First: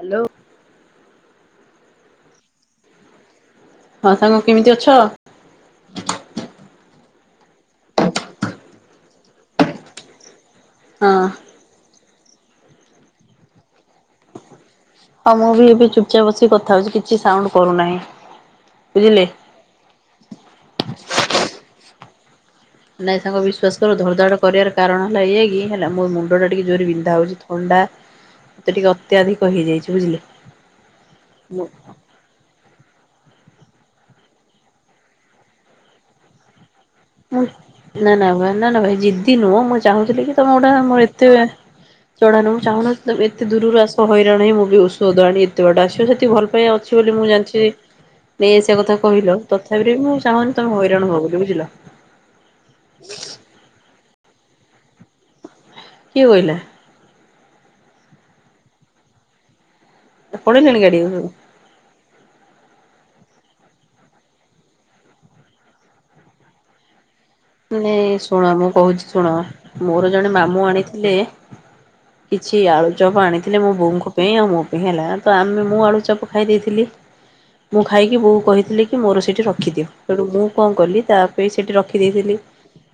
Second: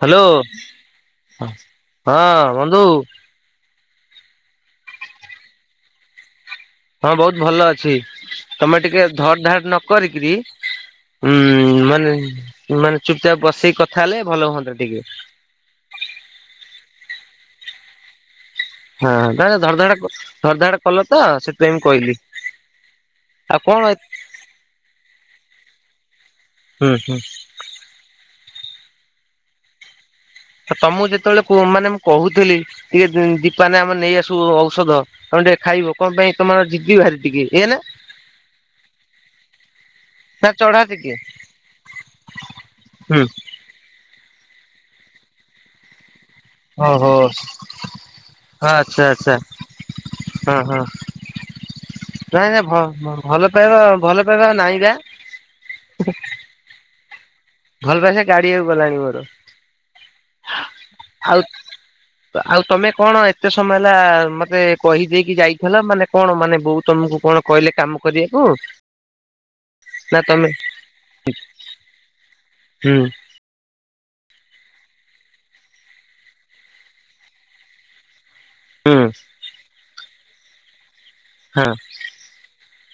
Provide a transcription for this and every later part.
Hello ହଁ ବନ୍ଧୁ - ହଁ ସାଙ୍ଗ କେମିତି ଅଛ? ହଁ ବହୁତ ଭଲ ଅଛି, ତମେ ଟିକେ ଧଡ ଧାଡ ନ କରିକିରି ହଁ ଉଁ ମାନେ ମାନେ ଚୁପଚାପ୍ ବସିକି କଥା ହେଲେ ଭଲ ହୁଅନ୍ତା ଟିକେ। ହଁ ମୁଁ ବି ଏବେ ଚୁପଚାପ ବସିକି କଥା ହଉଛି କିଛି ସାଉଣ୍ଡ କରୁନାହିଁ। ହଁ ବୁଝିଲେ। ଧରଧାଡ ଧରଧାଡ କଲ ତ ସେଥିପାଇଁ ମୁ କହିଲି। ନାଇଁ ସାଙ୍ଗ ଆଉ କଣ ବିଶ୍ୱାସ କର ଧର ଧାଡ଼ କରିବାର କାରଣ ହେଲା ଏୟା କି ହେଲା ମୋ ମୁଣ୍ଡ ଟା ଟିକେ ଜୋରେ ହୁଁ ହୁଁ ବିନ୍ଧା ହେଉଛି। ଅଣ୍ଡା ମତେ ଟିକେ ଅତ୍ୟଧିକ ହେଇଯାଇଛି ବୁଝିଲେ। ଆ ତମକୁ ଯେତେବେଳେ ମାନେ ମୁଁ କହୁଥିଲି ଟିକେ ଦୀପାନେ ଆମେ ନେଇ ଆସୁ ଔଷଧ ତମେ ଟିକେ ଖାଇବ କଁ ପାଇଁ ତମର ଜିଦିଭାରି। ମୁଁ ନା ନା ନା ନା ଭାଇ ଜିଦ୍ଦି ନୁହଁ ମୁଁ ଚାହୁଁଥିଲି କି ନା ତମ ଗୋଟା ଚଢା ମୋର ଟିକେ ଏତେ ଚଢା ନୁହ ମୁଁ ଚାହୁଁନଥିଲି ହୁଁ ଏତେ ଦୂରରୁ ଆସ ହଇରାଣ ହେଇ ମୋ ପାଇ ଓଷଧଆଣି ଏତେ ବାଟ ଆସିବ ଏତେ ଭଲ ପାଇବା ଅଛି ଓହୋ ବୋଲି ମୁଁ ଜାଣିଛି ନେଇ ଆସିବା କଥା ଆଚ୍ଛା ଆଚ୍ଛା କହିଲ ତଥାପି ବିରେ ମୁଁ ଚାହୁଁନି ତମେ ହଇରାଣ ହୁଅ ବୋଲି ବୁଝିଲ। ନା ନା ଭଲ ପାଇବା ଭଲ ପାଇବା ନାଇଁ ବା। କିଏ କହିଲା? ଭଲ ପାଇବା ଗାଡିଆକୁ ଗଲାଣି ମୋର। ପାଲେଇଲାନି ଗାଡିଆ କୁ ସବୁ। ଆଉ। ଆଉ ତମେ କଣ ଏତେ ସମୟ ହେଲା ମତେ କହିଦେଇକି ଯାଇଥିଲ ମାନେ କଣ ମାନେ ବୋଉ ତମକୁ କଣ କହିଲେ କାମ ମାନେ କରିବାକୁ ଶୁଣ ମୁଁ କହୁଛି ଶୁଣ ମୋର ନା ଜଣେ ତମେ ମାମୁଁ ଆଣିଥିଲେ କିଛି ହୁଁ ଆଳୁଚବ ଆଣିି ଥିଲେ ମୋ ବୋଉଙ୍କ ପାଇଁ ଆଉ ମୋ ପାଇଁ ହେଲା ତ ଆମେ ମୁଁ ଆଳୁ ଚାପ ଖାଇ ଦେଇଥିଲି। ମୁଁ ଖାଇକି ବୋଉ କହିଥିଲି ହୁଁ କି ମୋର ସେଇଠି ରଖିଦିଅ ତେଣୁ ମୁଁ କଣ କଲି ତା ପାଇଁ ହଁ। ସେଠି ରଖିଦେଇଥିଲି।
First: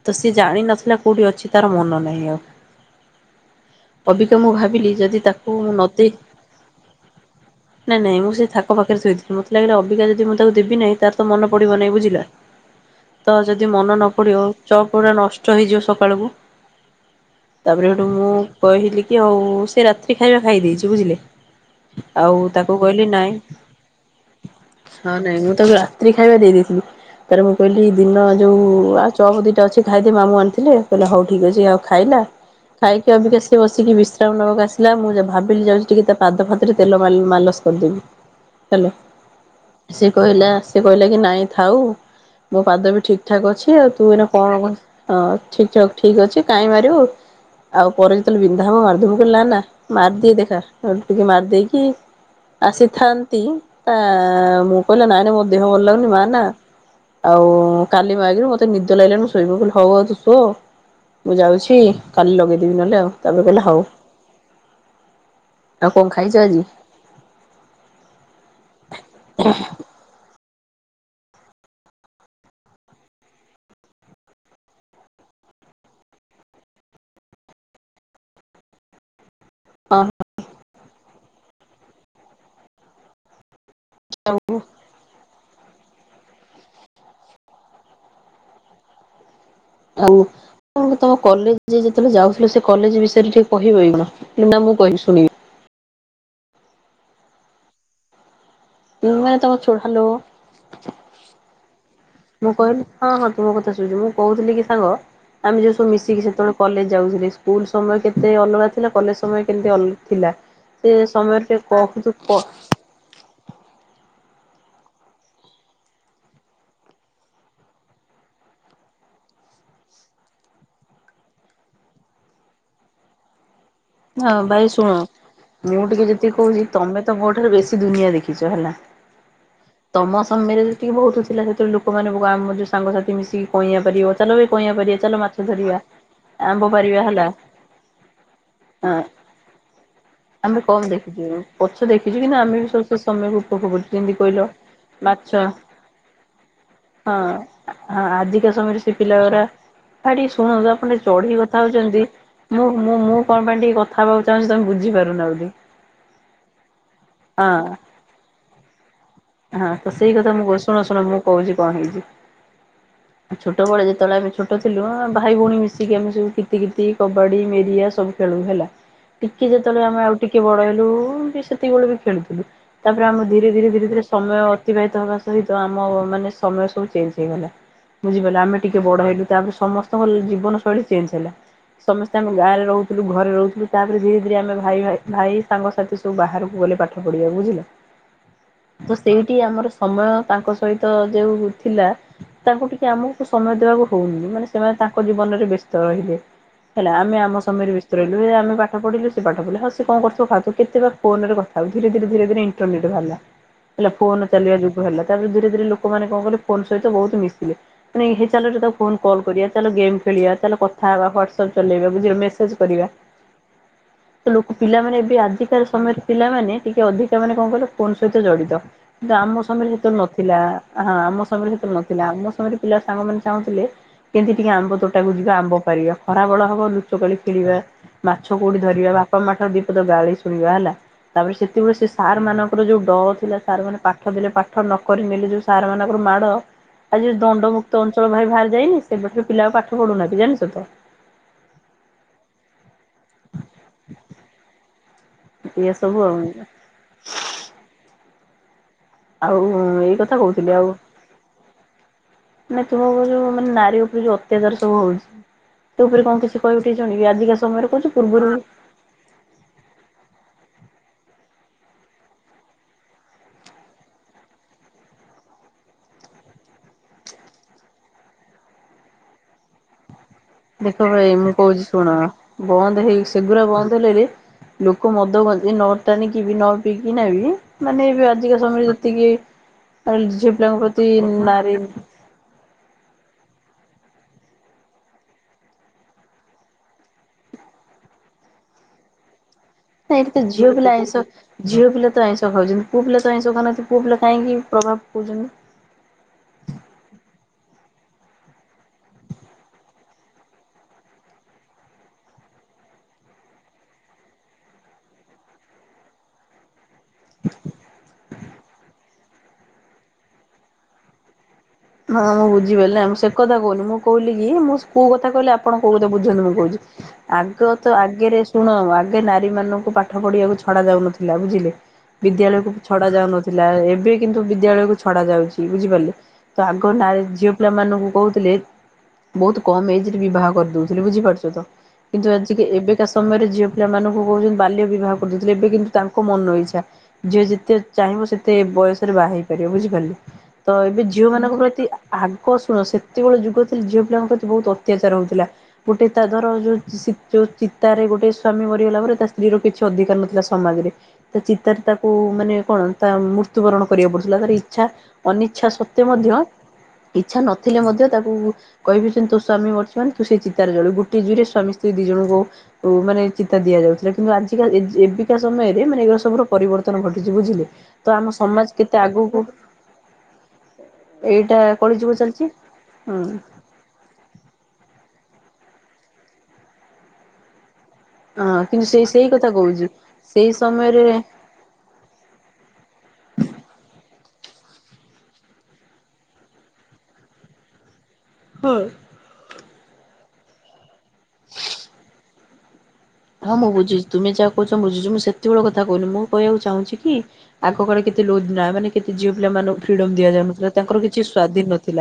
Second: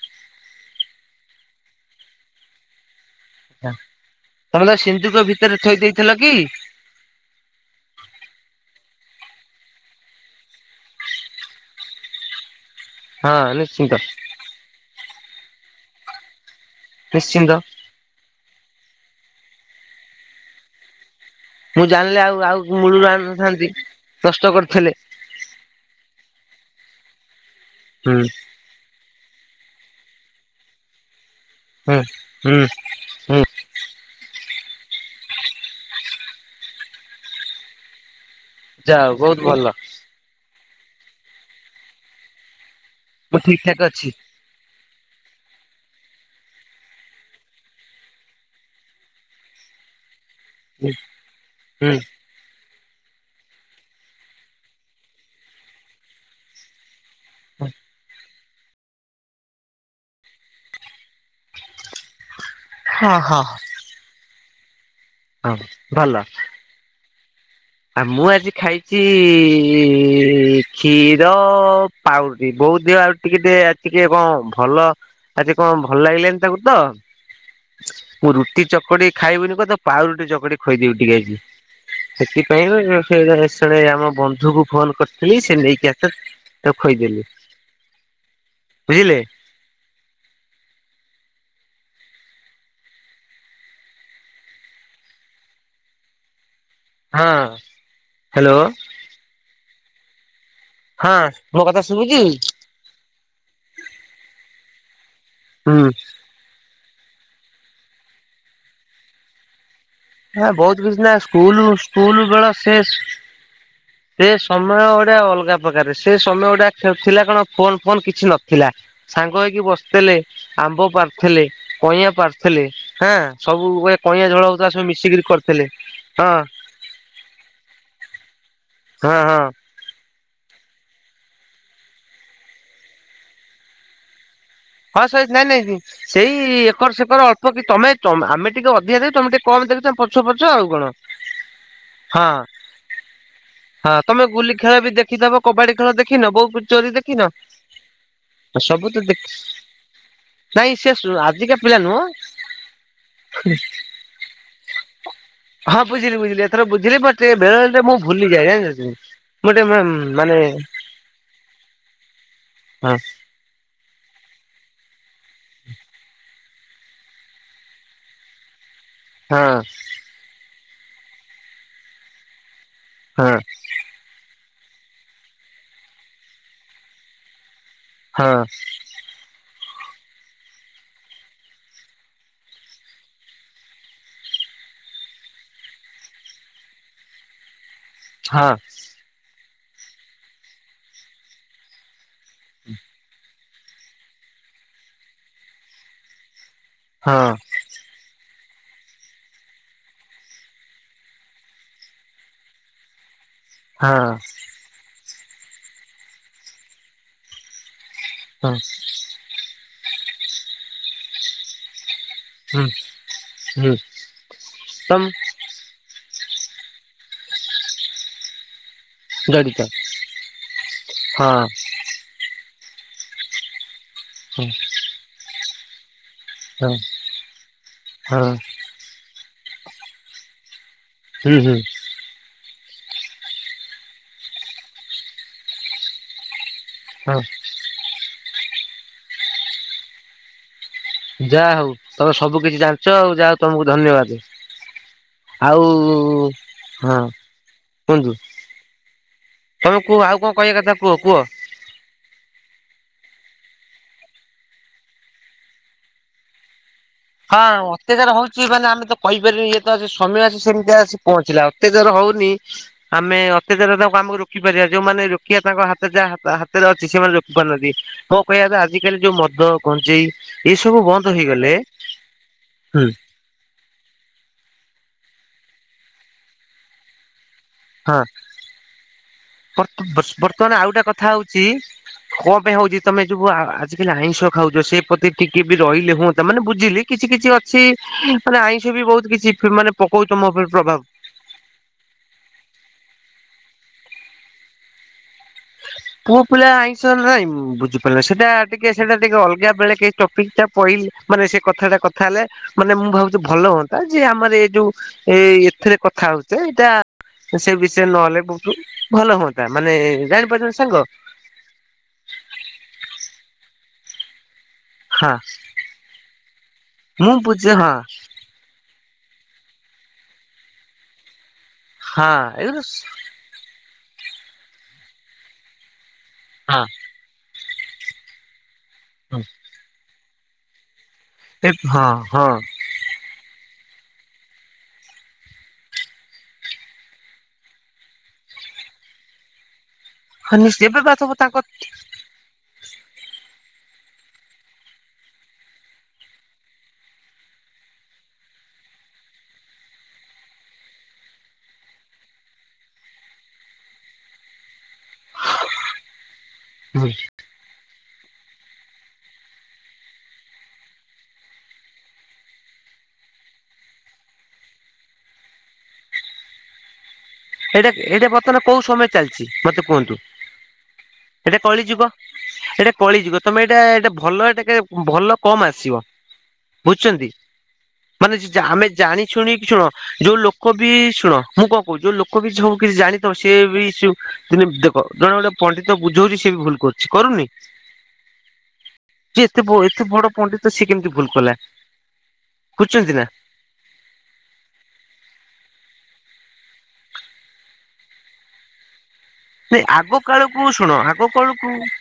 ତ ସିଏ ଜାଣିିନଥିଲା କୋଉଠି ଅଛି ତାର ମନ ନାହିଁ ଆଉ। ଅବିକା ମୁଁ ତମେ କ ଭାବିଲି ଯଦି ସିନ୍ଧୁଙ୍କ ତାକୁ ଭିତରେ ମୁଁ ଥୋଇ ନଦେଇ ଦେଇଥିଲ କି? ନାଇଁ ନାଇଁ ମୁଁ ସେ ଥାକ ପାଖରେ ଥୋଇଥିଲି ମତେ ଲାଗିଲା ଅବିକା ଯଦି ମୁଁ ତାକୁ ଦେବି ନାହିଁ ତାର ତ ମନ ପଡିବନାହିଁ ବୁଝିଲ। [inaudible] ତ ଯଦି ମନ ନିଶ୍ଚିନ୍ତ ନ ପଡିବ ଚପ ଉରା ନଷ୍ଟ ହେଇଯିବ ସକାଳକୁ। ନିଶ୍ଚିନ୍ତ। ତାପରେ ହେଠୁ ମୁଁ କହିଲି କି ହଉ ସେ ରାତିି ଖାଇବା ଖାଇ ଦେଇଛି ବୁଝିଲେ। ମୁଁ ଜାଣିଲି ଆଉ ଆଉ ତାକୁ କହିଲି ମୂଳରୁ ନାଇଁ ଆଣିନଥାନ୍ତି ନଷ୍ଟ କରିଥିଲେ। ହଁ ନାଇଁ ମୁଁ ତାକୁ ରାତ୍ରି ଖାଇବା ଦେଇ ଦେଇଥିଲି ତାର ମୁଁ କହିଲି ହୁଁ ଦିନ ଯୋଉ ଚପ ଦିଟା ଅଛି ଖାଇଦେ ମାମୁଁ ଆଣିଥିଲେ କହିଲା ହଉ ଠିକ୍ ଅଛି ଆଉ ହୁଁ ଖାଇଲା ହୁଁ ଖାଇ ସିଏ ଅବିକା ହୁଁ ଆଶି ବସିକି ବିଶ୍ରାମ ନବାକୁ ଆସିଲା ମୁଁ ଭାବିଲି ଯାଉଛି ଟିକେ ତା ପାଦ ଫାଦ ରେ ତେଲ ମାଲସ କରିଦେବି। ହେଲା। ଯାଉ ବହୁତ ଭଲ। ସେ କହିଲା ସେ କହିଲା କି ନାଇଁ ଥାଉ ମୋ ପାଦ ବି ଠିକ୍ ମୁଁ ଠାକ୍ ଠିକ ଅଛି ଠାକ ଆଉ ତୁ କଣ ଏଇନା କ ହଁ ଠିକ ଠକ ଠିକ ଅଛି କାଇଁ ମାରିବୁ। ଆଉ ପରେ ଯେତେବେଳେ ବିନ୍ଧା ହବ ମାରିଦବୁ ମୁଁ କହିଲି ନା ମାରିଦିଏ ଦେଖା ହୁଁ ଟିକେ ମାରିଦେଇକି ହୁଁ ଆସିଥାନ୍ତି ତା ମୁଁ କହିଲା ନାଇଁ ନାଇଁ ମୋ ଦେହ ଭଲ ଲାଗୁନି ମାର ନା। ଆଉ କାଲି ମାରିବୁ। ତେ ନିଦ ଲାଗିଲାଣି ମୁଁ ଶୋଇବି ମୁଁ କହିଲି ହଉହଉ ତୁୁ ସୋ ମୁଁ ଯାଉଛି କାଲି ଲଗେଇ ନହେଲେ ଆଉ ହଁ ହଁ ତାପରେ କହିଲା ହଉ, ହଁ ଆଉ କଣ ଭଲ। ଖାଇଛ ଆଜି? ଆ ମୁଁ ଆଜି ଖାଇଚି କ୍ଷୀର ପାଉରୁଟି ବୋଉତ ଦେହ ଆଉ ଟିକେ ଟିକେ କଣ ଭଲ ଆଜି କଣ ଭଲ ଲାଗିଲାନି ତାଙ୍କୁ ତ ମୁଁ ରୁଟି ଚକଡି ଖାଇବୁନି କ ହଁ ପାଉରୁଟି ଚକଟି ଖୋଇଦେବି ଟିକେ ଆଜି ସେଥିପାଇଁ ସେ ଳେ ଆମ ବନ୍ଧୁକୁ ଫୋନ କରିଥିଲି ସେ ନେଇକି ଆସ ତାକୁ କହିଦେଲି। ବୁଝିଲେ? ହଉ। ତମ କଲେଜ ଯେତେବେଳେ ଯାଉଥିଲ ସେ କଲେଜ ବିଷୟରେିକେ କହିବୁଣ ନା ମୁଁ କହିବି ଶୁଣିବି। ହଁ ହ୍ୟାଲୋ। ମାନେ ତମକୁ [unintelligible] ହଁ ମୋ କଥା ଶୁଭୁଛି। ମୁଁ କହିଲି ହଁ ହଁ ତୁମ କଥା ଶୁଣିଛୁ ମୁଁ କହୁଥିଲି କି ସାଙ୍ଗ ଆମେ ଯୋଉ ହୁଁ ସବୁ ମିଶିକି ସେତେବେଳେ କଲେଜ ଯାଉଥିଲି ସ୍କୁଲ୍ ସମୟ କେତେ ଅଲଗା ଥିଲା କଲେଜ ସମୟ କେମେ ଅଲା ହଁ ବହୁତ କିଛି ନା ସ୍କୁଲ ସ୍କୁଲ କ ବେଳ ଶେଷ ସେ ସମୟ ଗଟଆ ଅଲଗା ପ୍ରକାର ସେ ସମୟ ଗୁଟଆ ଖେଳୁଥିଲା କଣ ଫୋନ ଫୋନ କିଛି ନଥିଲା। ସାଙ୍ଗ ହେଇକି ବସିଥିଲେ। ଆମ୍ବ ପାରିଥିଲେ କଇଁଆଁ ପାରିଥିଲେ ହଁ ସବେଳେ କଇଁଆ ହଁ ଝଳ ହଉ ଭାଇ ତା ଶୁଣ ମିିକରି କରିଥିଲେ ମୁଁ ଟିକେ ହଁ। ଯେତିକି କହୁଛି ତମେ ତ ମୋ ଠାରୁ ବେଶୀ ଦୁନିଆ ଦେଖିଛ ହେଲା। ହଁ ହଁ। ତମ ସମୟରେ ଯେତିକି ବହୁତ ଥିଲା ସେତେବେଳେ ଲୋକ ମ ଆମ ଯୋଉ ସାଙ୍ଗସାଥି ମିଶିକି କହିବା ପାରିବ ଚାଲବେ। ହଁ ସେଇ ନାଇଁ ନାଇଁ ସେଇ ଆମ୍ବ ଏକର ପାରିବା ସେକର ହେଲା ଅଳ୍ପ କି ତମେ ଆମେ ଟିକେ ଅଧିକା ଦେଖ ତମେ ଟିକେ କମ ଦେଖ ତମେ ପଛ ପଛ ଆମେ ଆଉ କଣ କମ ଦେଖିଛୁ ପଛ ଦେଖିଛୁ ହଁ। କିନ୍ତୁ ଆମେ ବି ସବୁ ସେ ସମୟକୁ ଉପଭୋଗ କରୁଛୁ ହଁ ଯେମିତି ତମେ କହିଲ ଗୁଲି ଖେଳ ବି ମାଛ ଦେଖିଥବ କବାଡି ଖେଳ ଦେଖିନ ବୋ ଚୋରି ଦେଖ ହଁ କି ନା ସବୁ ତ ଦେଖ ଭାଠ ନାଇଁ ଶୁଣନ୍ତୁ ସେ ଆପଣ ଟ ଚଢେଇ ଆଜିକା କଥା ପିଲା ନୁହଁ ହଉଛନ୍ତି ମୁଁ ମୁଁ ମୁ ବୋଲି ହଁ ବୁଝିଲି ବୁଝିଲି ଏଥର ବୁଝିଲି ମତେ ହଁ ମୁଁ ଭୁଲିି ଆଜ୍ଞା ସେଥି ହଁ ତ ସେଇ କଥା ମୁଁ ଶୁଣ ଶୁଣ ମୁଁ କହୁଛି କଣ ହେଇଛି। ହଁ ଛୋଟବେଳେ ଯେତେବେଳେ ଆମେ ଛୋଟ ଥିଲୁ ଭାଇ ଭଉଣୀ ମିଶିକି ଆମେ ସବୁ। କିତି କିତି, କବାଡି, ମେରିଆ ସବୁ ଖେଳୁ ହେଲା ହଁ ଟିକେ ଯେତେବେଳେ ଆମେ ଅ ଟିକେ ବଡ ହେଲୁ ସେତିକିବେଳେ ବି ଖେଳୁଥିଲୁ ତାପରେ ଆମେ ହଁ ଧୀରେ ଧୀରେ ଧୀରେ ଧୀରେ ସମୟ ଅତିବାହିତ ହେବା ସହିତ ଆମ ମାନେ ସମୟ ସବୁ ଚେଞ୍ଜ ହେଇଗଲା। ବୁଝିପାରିଲେ ହଁ ଆମେ ଟିକେ ବଡ ହେଲୁ ତାପରେ ସମସ୍ତଙ୍କ ଜୀବନ ଶୈଳୀ ଚେଞ୍ଜ ହେଲା। ସମସ୍ତେ ଆମେ ଗାଁରେ ରହୁଥିଲୁ ଘରେ ରହୁଥିଲୁ ତାପରେ ଧୀରେ ଧୀରେ ଆମେ ଭାଇ ଭା ଭାଇ ସାଙ୍ଗସାଥି ସ ତୁ ବାହାରକୁ ଗଲେ ପାଠ ପଢ଼ିବା ବୁଝିଲ। ହଁ। ତୁ ସେଇଠି ଆମର ସମୟ ତାଙ୍କ ସହିତ ଯୋଉ ଥିଲା ତାଙ୍କୁ ଟିକେ ଆମକୁ ସମୟ ଦେବାକୁ ହଉନି ମାନେ ସେମାନେ ତାଙ୍କ ଜୀବନରେ ବ୍ୟସ୍ତ ରହିଲେ। ହେଲା ଆମେ ହଁ। ଆମ ସମୟରେ ବ୍ୟ ରେଲୱ ଆମେ ପାଠ ପଢ଼ିଲୁ ସେ ପାଠ ପଢିଲ ହଉ ସେ କଣୁ ଖାଉଥିବ କେତେ ବା ଫୋନରେ କଥାହଉଥିଲୁ ଧୀରେ ଧରେ ଇଣ୍ଟରନେଟ ବାହାରିଲା। ହେଲା ହଁ ଫୋନ ଚାଲିବା ଯୁଗ ହେଲା ତାପରେ ଧୀରେ ଧୀରେ ଲୋକମାନେ କଣ କଲେ ଫୋନ ସହିତ ବହୁତ ମିଶିଲେ। ମାନେ ହେ ଚାଲ ହଁ ତାକୁ ଫୋନ କଲ କରିବା ଚାଲ ଗେମ୍ ଖେଳିବା ଚାଲ କଥା ହେବା ହ୍ୱାଟସ ଚଲେଇବା ବୁଝିଲ ମସେଜ ହୁଁ କରିବା ହୁଁ ଲୋକ ପିଲାମାନେ ତମ ଏବେ ଏଠି କାର ସମୟରେ ପିଲାମାନେ ଟିକେ ଅଧିକ ମାନେ କଣ କଲେ ଫୋନ ସହିତ ଜଡିତ। ଆମ ଜଡିତ ସମୟରେ ଯେତେବେଳେ ନଥିଲା ହଁ ଆମ ସମୟରେ ସେତେବେଳେ ନଥିଲା ଆମ ସମୟରେ ପିଲା ସାଙ୍ଗମାନେ ଚାହୁଁଥିଲେ କେମିତି ହଁ ଟିକେ ଆମ୍ବ ତୋଟାକୁ ଯିବା ଆମ୍ବ ପାରିବା। ଖରା ବେଳ ହବ ହଁ ଲୁଚକାଳି ଖେଳିବା ହଁ ମାଛ କୋଠି ଧରିବା ବାପା ମାଠାରୁ ଦିପଦ ଗାଳି ଶୁଣିବା ହେଲା। ତାପରେ ହୁଁ ହୁଁ। ସେତେବେଳେ ସେ ସାର୍ ମାନଙ୍କର ଯୋଉ ଡର ଥିଲା ସାର୍ ମାନେ ପାଠ ଦେଲେ ପାଠ ନକରି ନେଲେ ଯୋଉ ସାର୍ ମାନଙ୍କର ମାଡ ଆଜି ହଁ ଦଣ୍ଡମୁକ୍ତ ତ ଅଞ୍ଚଳ ଭାଇ ବାହାର ଯାଇନି ସେବେଠାରୁ ପିଲା ଆଉ ପାଠ ପଢୁନାହାନ୍ତି ଜାଣଛ ତ। ଯାହା ହଉ ତମେ ସବୁ କିିଛି ଜାଣିଛ ଆଉ ଯାହା ହଉ ତମକୁ ଧନ୍ୟବାଦ। ଆଉ ଏଇଆ ସବୁ ଆଉ ହଁ କୁହନ୍ତୁ। ଆଉ ତମେ ଏଇ କୁହ କଥା ଆଉ କଣ କହୁଥିଲି କହିବା ଆଉ କଥା କୁହ କୁହ। ମାନେ ତୁ ଯୋଉ ମାନେ ନାରୀ ଉପରେ ଯୋଉ ଅତ୍ୟାଚାର ସବୁ ହଉଚି ସେ ଉପରେ କଣ କିଛି କଉଠେଇଛନ୍ତି ଆଜିକା ସମୟରେ କହୁଚି ପୂର୍ବରୁ କହିପାରିନି ଇଏ ତ ସମୟ ଅଛି ସେମିତି ଆସି ପହଞ୍ଚିଲା ଅତ୍ୟାଚାର ହଉନି ଆମେ ଅତ୍ୟାଚାର ତାଙ୍କୁ ଆମକୁ ରୋକିପାରିବା ଯୋଉମାନେ ରୋକିବା ତାଙ୍କ ହାତରେ ଯା ହାତରେ ଅଛି ସେମାନେ ରୋକି ପାରୁନାହାନ୍ତି। ମୋ କହିବା କଥା ଆଜିକାଲି ଯୋଉ ମଦ, ଗଞ୍ଜେଇ ଏଇ ଦେଖ ସବୁ ଭାଇ ବନ୍ଦ ମୁଁ ହେଇଗଲେ କହୁଛି ଶୁଣ ବନ୍ଦ ହୁଁ ହେଇସି ସେଗୁଡ଼ା ବନ୍ଦ ହେଲେରେ ଲୋକ ମଦ, ଗଞ୍ଜେଇ ନ ଟାଣିକି ବି ନ ପିଇକିନା ବି ମାନେ ହଁ ଏବେ ଆଜିକା ସମୟରେ ଯେତିକି ଝିଅ ବର୍ତ୍ତମାନ ପିଲାଙ୍କ ଆଉ ଗୋଟେ ପ୍ରତି କଥା ହଉଛି ନାରୀ କଣ ପାଇଁ ହଉଚି ତମେ ଯୋ ଆଜିକାଲି ଆଇଁଷ ଖାଉଛ ସେ ପ୍ରତି ଟିକେ ବି ରହିଲେ ହୁଅନ୍ତା ମାନେ ବୁଝିଲି। କିଛି କିଛି ଅଛି ମାନେ ଆଇଁଷ ବି ବହୁତ କିଛି ଫେ ମାନେ ପକଉଛି ନାଇଁତ ତମ ଏଠି ଉପରେ ଝିଅ ପ୍ରଭାବ ପିଲା ଆଇଁଷ ଝିଅ ପିଲା ତ ଆଇଁଷ ଖାଉଚନ୍ତି ପୁଅ ପିଲା ତ ଆଇଁଷ ଖାଉନାନ୍ତି ପୁଅ ପିଲା କାହିଁକି ପ୍ରଭାବ ପକଉଚନ୍ତି। ହ। ପୁଅ ପିଲା ଆଇଁଷ ନା ହିଁ ବୁଝିପାରିଲ ସେଟା ଟିକେ ସେଟା ଟିକେ ଅଲଗା ବେଳେ କେ ଟପିକି ଟା ପଇଲେ ମାନେ ସେ କଥା ଟା କଥା ହେଲେ ମାନେ ମୁଁ ଭାବୁଛି ଭଲ ହୁଅନ୍ତା ଯେ ଆମର ଏଇ ଯୋଉ ଏଇ ଏଥିରେ କଥା ହଉଚେ ଏଇଟା ସେ ବିଷୟରେ ନହେଲେ ବହୁତ ଭଲ ହୁଅନ୍ତା ମାନେ ଜାଣିପାରୁଚ ନା ସାଙ୍ଗ। ହଁ ମୁଁ ବୁଝିଗଲି ମୁଁ ସେ କଥା କହୁନି ମୁଁ କହୁିଲି କି ମୁଁ କୋଉ କଥା ହଁ କହିଲେ ଆପଣ କୋଉ କଥା ବୁଝନ୍ତୁ ମୁ କହୁଚି ମୁଁ ଆଗ ବୁଝେ ହଁ ତ ଆଗରେ ଶୁଣ ଆଗେ ନାରୀ ମାନଙ୍କୁ ପାଠ ପଢିବାକୁ ଛଡା ଯାଉନଥିଲା ବୁଝିଲେ ହଁ ଏ ବିଦ୍ୟାଳୟକୁ ହଁ ଛଡା ଯାଉନଥିଲାଲ। ଥିଲା ଏବେ କିନ୍ତୁ ବିଦ୍ୟାଳୟକୁ ଛଡା ଯାଉଚି ବୁଝିପାରିଲେ। ତ ଆଗ ନାଁରେ ଝିଅ ପିଲାମାନଙ୍କୁ କହୁଥିଲେ ବହୁତ କମ୍ ଏଜରେ ବିବାହ କରିଦଉ ବୁଝିପାରୁଚ ତ ହଁ କିନ୍ତୁ ହଁ ଆଜି ଏବେ ଆଗକା ସମୟରେ ଝିଅ ପିଲା ମାନଙ୍କୁ କହୁଚନ୍ତି ବାଲ୍ୟ ବିବାହ କରିଦଉଥିଲେ। ଏବେ କିନ୍ତୁ ତାଙ୍କ ମନ ଇଛା। ଝିଅ ଯେତେ ଚାହିଁବ ସେତେ ବୟସରେ ବାହା ହେଇ ପାରିବ ବୁଝିପାରିଲେ। [unintelligible] ମାନଙ୍କ ପ୍ରତି ଆଗ ଶୁଣ ସେତେବେଳେ ଯୁଗ ଥିଲେ ଝିଅ ପିଲାଙ୍କ ପ୍ରତି ବହୁତ ଅତ୍ୟାଚାର ହଉଥିଲା। ଗୋଟେ ତା ଧର ଯୋଉ ଯୋଉ ଚିତାରେ ଗୋଟେ ସ୍ଵାମୀ ମରିଗଲା ପରେ ତା ସ୍ତ୍ରୀ ର କିଛି ଅଧିକାର ନଥିଲା ସମାଜରେ ତା ଚିତାରେ ତାକୁ ମାନେ କଣ ତା ମୃତ୍ୟୁବରଣ କରିବାକୁ ପଡୁଥିଲା ତାର ଇଛା ଅନିଚ୍ଛା ସତ୍ତ୍ୱେ ମଧ୍ୟ ଇଚ୍ଛା ନଥିଲେ ମଧ୍ୟ ତାକୁ କହିବେ ଯେ ତୋ ସ୍ଵାମୀ ମରିଚି ମାନ ତୁ ସେ ଚିତାରେ ଜଳୁ ଗୋଟ ଜୁରେ ସଵାମୀ ସ୍ତ୍ରୀ ଦି ଜଣଙ୍କୁ ମାନେ ଚିତା ଦିଆଯାଉଥିଲା କିନ୍ତୁ ଆଜିକା ଏବିକା ସମୟରେ ମାନେ ଏ ସବୁର ପରିବର୍ତ୍ତନ କରି ଝିଲେ ଏଇଟା ତ ଏଇଟା ଆମ ବର୍ତ୍ତମାନ ସମାଜ କୋଉ କେତେ ସମୟ ଆଗକୁ ଚାଲିଛି ମତେ କୁହନ୍ତୁ ଏଇଟା କଳି ଯିବ ଚାଲିଚି ଏଇଟା ହୁଁ କଳିଯୁଗ ତମେ ଏଇଟା ଏଇଟା ଭଲଟା ଭଲ କମ ଆସିବ ବୁଝୁଚନ୍ତି ମାନେ ହଁ କିନ୍ତୁ ଆମେ ସେଇ ସେଇ ଜାଣି କଥା ଶୁଣ ଶୁଣ କହୁଛି ଯୋଉ ସେଇ ଲୋକ ବି ସମୟରେ ଶୁଣ ମୁଁ କଣ କହୁ ଯୋଉ ଲୋକ ବବଉ କିଛି ଜାଣିଥ ସିଏ ବି ଦ ଦେଖ ଜଣେ ଗ ପଣ୍ଡିତ ବୁଝଉଚି ସଏ ବି ଭୁଲ କରୁଚି। କରୁନି? ହୁଁ। ଯିଏ ଏତେ-ଏତେ ବଡ ପଣ୍ଡିତ ସ କେମ୍ତି ଭୁଲ୍ କଲା, ବୁଝୁଚନ୍ତି ନା। ହଁ ମୁଁ ବୁଝୁଚି ତୁମେ ଯାହା କହୁଚ ମୁଁ ବୁଝୁଚି, ମୁଁ ସେତିବେଳେ କଥା କହୁନି ମୁଁ କହିବାକୁ ଚାହୁଁଚି କି ଆଗ [unintelligible] କେତେ ଲୋ [unintelligible] ମାନେ କେତେ ଝିଅ ପିଲା ମାନଙ୍କୁ ନାଇଁ ଫ୍ରିଡମ ଆଗ କାଳକୁ ଦିଆଯାଉନଥିଲା ଶୁଣ ତାଙ୍କର କିଛି ଆଗ ସ୍ଵାଧୀନ କାଳକୁ ନଥିଲା।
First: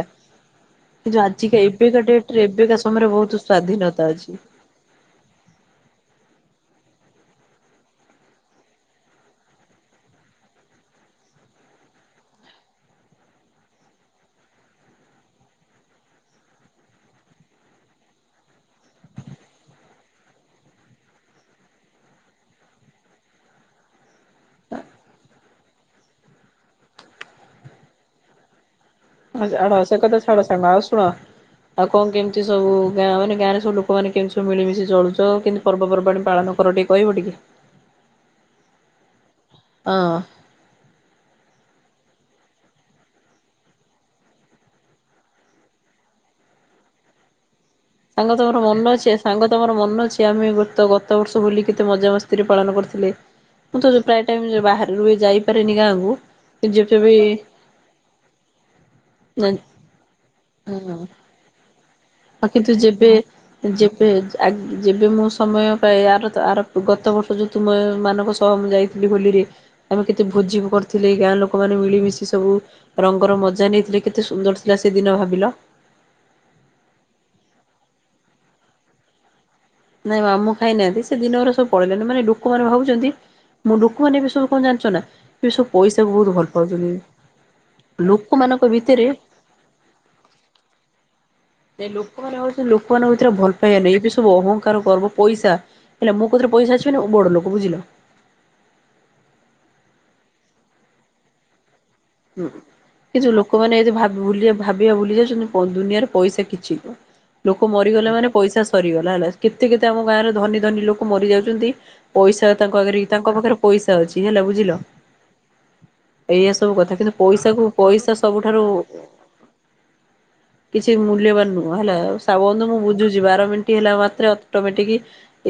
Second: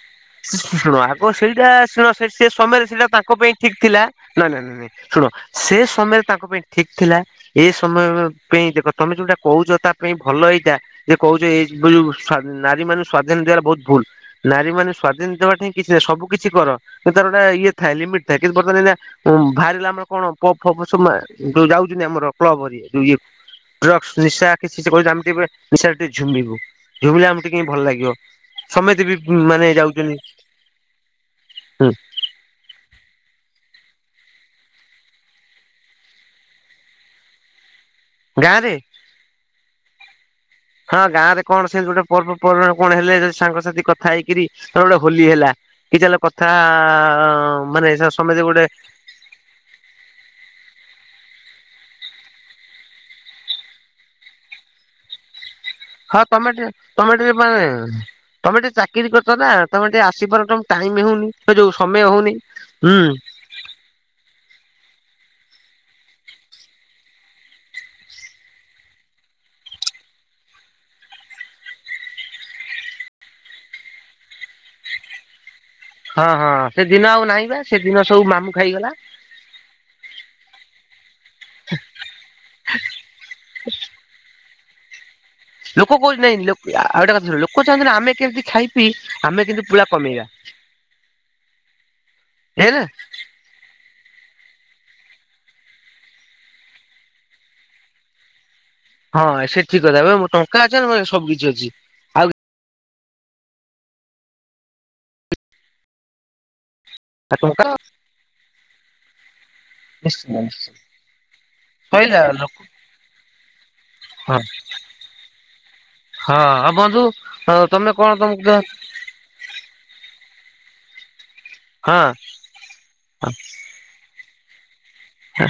ଶୁଣ କିନ୍ତୁ ଆଗ ଆଜିକା ସେଇଟା ଏବେକା ଶୁଣ ଡେଟ ରେ ସେ ଏବେକା ସମୟରେ ସେଇଟା ତାଙ୍କ ବହୁତ ପାଇଁ ଠିକ୍ ଥିଲା, ସ୍ଵାଧୀନତା ଅଛି। ନାଇଁ-ନାଇଁ-ନାଇଁ-ନାଇଁ ଶୁଣ ସେ ସମୟରେ ତାଙ୍କ ପାଇଁ ଠିକ୍ ଥିଲା। ଏ ସମୟ ପେଇଁ ଦେଖ ତମେ ଯୋଉଟା କହୁଚ ତା ପାଇଁ ଭଲ ଏଇଟା, ଯେ କହୁଚ ଏବେ ଯୋଉ ସ୍ୱା ନାରୀ ମାନଙ୍କୁ ସ୍ୱାଧୀନ ଦେବାଟା ବହୁତ୍ ଭୁଲ୍। ନାରୀ ମାନେ ସ୍ୱାଧୀନ ଦେବା ଠେଇଁ କିଛି ନାହିଁ, ସବୁ କିଛି କର କିନ୍ତୁ ତାର ଗୋଟା ଇଏ ଥାଏ ଲିମିଟ୍ ଥାଏ କିନ୍ତୁ ବତ୍ତମାନ୍ [unintelligible] ଉଁ ବାହାରିଲା ଆମର କଣ ପପ୍ ଫପ୍ [unintelligible] ଯୋଉ ଯାଉଚନ୍ତି ଆମର କ୍ଲବ୍ ହେରିକା ଯୋଉ ଇଏକୁ ଡ୍ରକ୍ସ ନିଶା [unintelligible] ସିଏ [unintelligible] ଆମେ କେବେ ନିଶାରେ ଟିକେ ଝୁମିବୁ। ଝୁମିଲେ ଆମକୁ ଟିକେ ଭଲ ଲାଗିବ, ସମେତେ ବି ଛାଡ ମାନେ ସେ ଯାଉଚନ୍ତି [inaudible] ଆଉ କଣ କେମ୍ତି ସବୁ ଗାଁ ମାନେ ଗାଁରେ ସବୁ ଲୋକମାନେ କେମ୍ତି ସବୁ ମିଳିମିଶି ଚଳୁଚ କି [unintelligible] ପର୍ବପର୍ବାଣି ପାଳନ କର ଟିକେ କହିବ ଟିକେ? ଗାଁରେ ଅ ହଁ ଗାଁରେ କଣ ସେମ୍ତି ଗୋଟେ ପର୍ବପର୍ବାଣୀ କଣ ହେଲେ ଯଦି ସାଙ୍ଗସାଥି କଥା ହେଇକିରି [unintelligible] ଗୋଟେ ହୋଲି ହେଲା କି ଚାଲ କଥା ମାନେ ସାଙ୍ଗ ସମସ୍ତେ ତମର ଗୋଟେ ମନ ଅଛି [unintelligible] ସାଙ୍ଗ ତମର ମନ ଅଛି ଆମେ ଗତ-ଗତ ବର୍ଷ ହୋଲି କେତେ ମଜା ମସ୍ତିରେ ପାଳନ କରିଥିଲେ? ମୁଁ ତ ଯୋଉ ପ୍ରାୟ ଟାଇମ୍ ବାହାରୁ ବି ଯାଇପାରେନି ଗାଁକୁ। ହଁ ତମେ ଟିକେ ଯେବେ ତମେ ଟିକେ ବି [unintelligible] ତମେ ଟିକେ ଚାକିରି କରିଚ ନା ତମେ ଟିକେ ଆସିବାର ତମ ଟାଇମ୍ ହଉନି, ସେ ଯୋଉ ସମୟ ହଉନ। ଆଉ କିନ୍ତୁ ଯେବେ ଯେବେ ଆ ଯେବେ ମୁଁ ସମୟ ପାଏ, ଆର ତ ଆର ଗତ ବର୍ଷ ଯୋଉ ତୁମ ମାନଙ୍କ ସହ ମୁଁ ଯାଇ ହୋଲିରେ ଆମେ କେତେ ଭୋଜି କରିଥିଲେ ଗାଁ ଲୋକମାନେ ମିଳିମିଶି ସବୁ ରଙ୍ଗର ମଜା ନେଇଥିଲେ, କେତେ ସୁନ୍ଦର ଥିଲା ସେଦିନ ଭାବିଲ। ହଁ-ହଁ ସେଦିନ ଆଉ ନାହିଁ ବା ସେଦିନ ସବୁ ମାମୁଁ ଖାଇଗଲା। ନାଇଁ ମାମୁଁ ଖାଇନାହାନ୍ତି ସେ ଦିନ ଗୁରା ସବୁ ପଳେଇଲାଣି, ମାନେ ଲୋକ ମାନେ ଭାବୁଚନ୍ତି ମୁଁ [unintelligible] ଏବେ ସବୁ କଣ ଜାଣିଚ ନା ଏବେ ସବୁ ଲୋକ ପଇସାକୁ କହୁଚନ୍ତି ବହୁତ ଭଲ ନାଇଁ ପାଉଛନ୍ତି ଆଉ ଗଟେ କଥା ଲୋକ ଚାହୁଁଚନ୍ତି ଆମେ କେମ୍ତି ଲୋକମାନଙ୍କ ଖାଇ ପିଇ ଭିତରେ ଆମେ କିନ୍ତୁ ପୁଳା କମେଇବା। ନାଇଁ ଲୋକମାନେ [unintelligible] ହେଲା ଲୋକ ମନଙ୍କ ଭିତରେ ଭଲ। [unintelligible] ଏବେ ସବୁ ଅହଙ୍କାର ଗର୍ବ ପଇସା ହେଲା, ମୋ କତିରେ ପଇସା ଅଛି ମାନେ ମୁଁ ବଡ ଲୋକ ବୁଝିଲ। ହଁ ସେଟା ଠିକ୍ କଥା [unintelligible] ଟଙ୍କା ଅଛି ମାନେ ସବୁ କିଛି ଅଛି। ଆଉ ଏଯୋଉ ଲୋକମାନେ ଏଯୋଉ ଭା ଭୁଲିଆ ଭାବିବା ଭୁଲି ଯାଉଚନ୍ତି, ଦୁନିଆରେ ପଇସା କିଛି ନୁହଁ। ଟଙ୍କା ଲୋକ ମରିଗଲେ ମାନେ ପଇସା ସରିଗଲା ହେଲା, କେତେ-କେତେ ଆମ ଗାଁରେ ନିଶ୍ଚିନ୍ତ ନିଶ୍ଚିନ୍ତ। ଧନୀ-ଧନୀ ଲୋକ ମରି ଯାଉଚନ୍ତି କହିଲା ପଇସା ଲୋକ ତାଙ୍କ ଆଗରେ ତାଙ୍କ ପାଖରେ ପଇସା ଅଛି ହଁ ହେଲା ବୁଝିଲ। ଏଇଆ ହଁ ସବୁ କଥା [unintelligible] କିନ୍ତୁ ପଇସାକୁ ତମେ କଣ ପଇସା ତମକୁ ସବୁଠାରୁ କିଛି ମୂଲ୍ୟବାନ ନୁହଁ ହେଲା, ହଁ ସା ବନ୍ଧୁ ମୁଁ ବୁଝୁଚି ବାର ମିନ୍ ହେଲା ମାତ୍ରେ ଅଟୋମେଟିକି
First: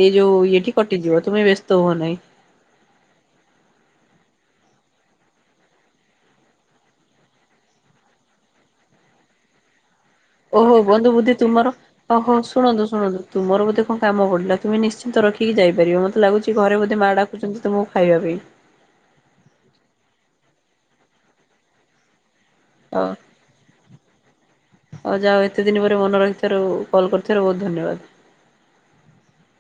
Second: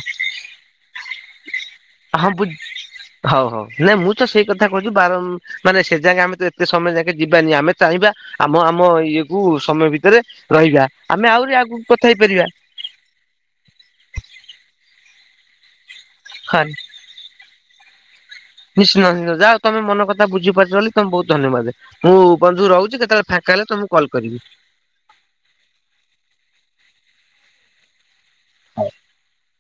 ଏଇ ଯୋଉ ଇଏଠି କଟିଯିବ, ତୁମେ ବ୍ୟସ୍ତ ହୁଅ ନାହିଁ। [unintelligible] ହଉ-ହଉ ନାଇଁ ମୁଁ ତ ସେଇ କଥା କହୁଚି ବାର ମାନେ ସେ ଯାେକେ ଆମେ ତ ଏତେ ସମୟ ଯାକେ ଯିବାନି, ଆମେ ଚାହିଁବା ଆମ-ଆମ ଇଏ କୁ ସମୟ ବି ରେ ଓହୋ ରହିବା ବନ୍ଧୁ ଆମେ ବୁଦ୍ଧି ଆହୁରି ତୁମର ଆଗୁକୁ କଥା ଓହୋ ହେଇପାରିବା। ଶୁଣନ୍ତୁ ଶୁଣନ୍ତୁ ତୁମର ବୋଧେ କଣ କାମ ପଡିଲା ତୁମେ ନିଶ୍ଚିନ୍ତ ରଖିକି ଯାଇପାରିବ ମତେ ଲାଗୁଛି ହଁ ଘରେ ବୋଧେ ମା ଡା କୁଛନ୍ତି ତୁମକୁ ଖାଇବା ପାଇଁ। ନିଶ୍ଚିନ୍ତ ନିଶ୍ଚିନ୍ତ ଯା ଉ ତମେ ମନ କଥା ବୁଝି ପାରିଛ ବୋଲି ତମେ ବହୁତ ଧନ୍ୟବାଦେ। ମୁଁ ବନ୍ଧୁ ରହୁଛି କେତେବେଳେ ଫାଙ୍କା ହେଲେ ତମକୁ କଲ୍ କରିବି। ଅ ଯା ହଉ ଏତେ ଦିନ ପରେ ମନେ ରଖିଥିବାରୁ କଲ୍ କରିଥିବାରୁ ବହୁତ ଧନ୍ୟବାଦ। [unintelligible]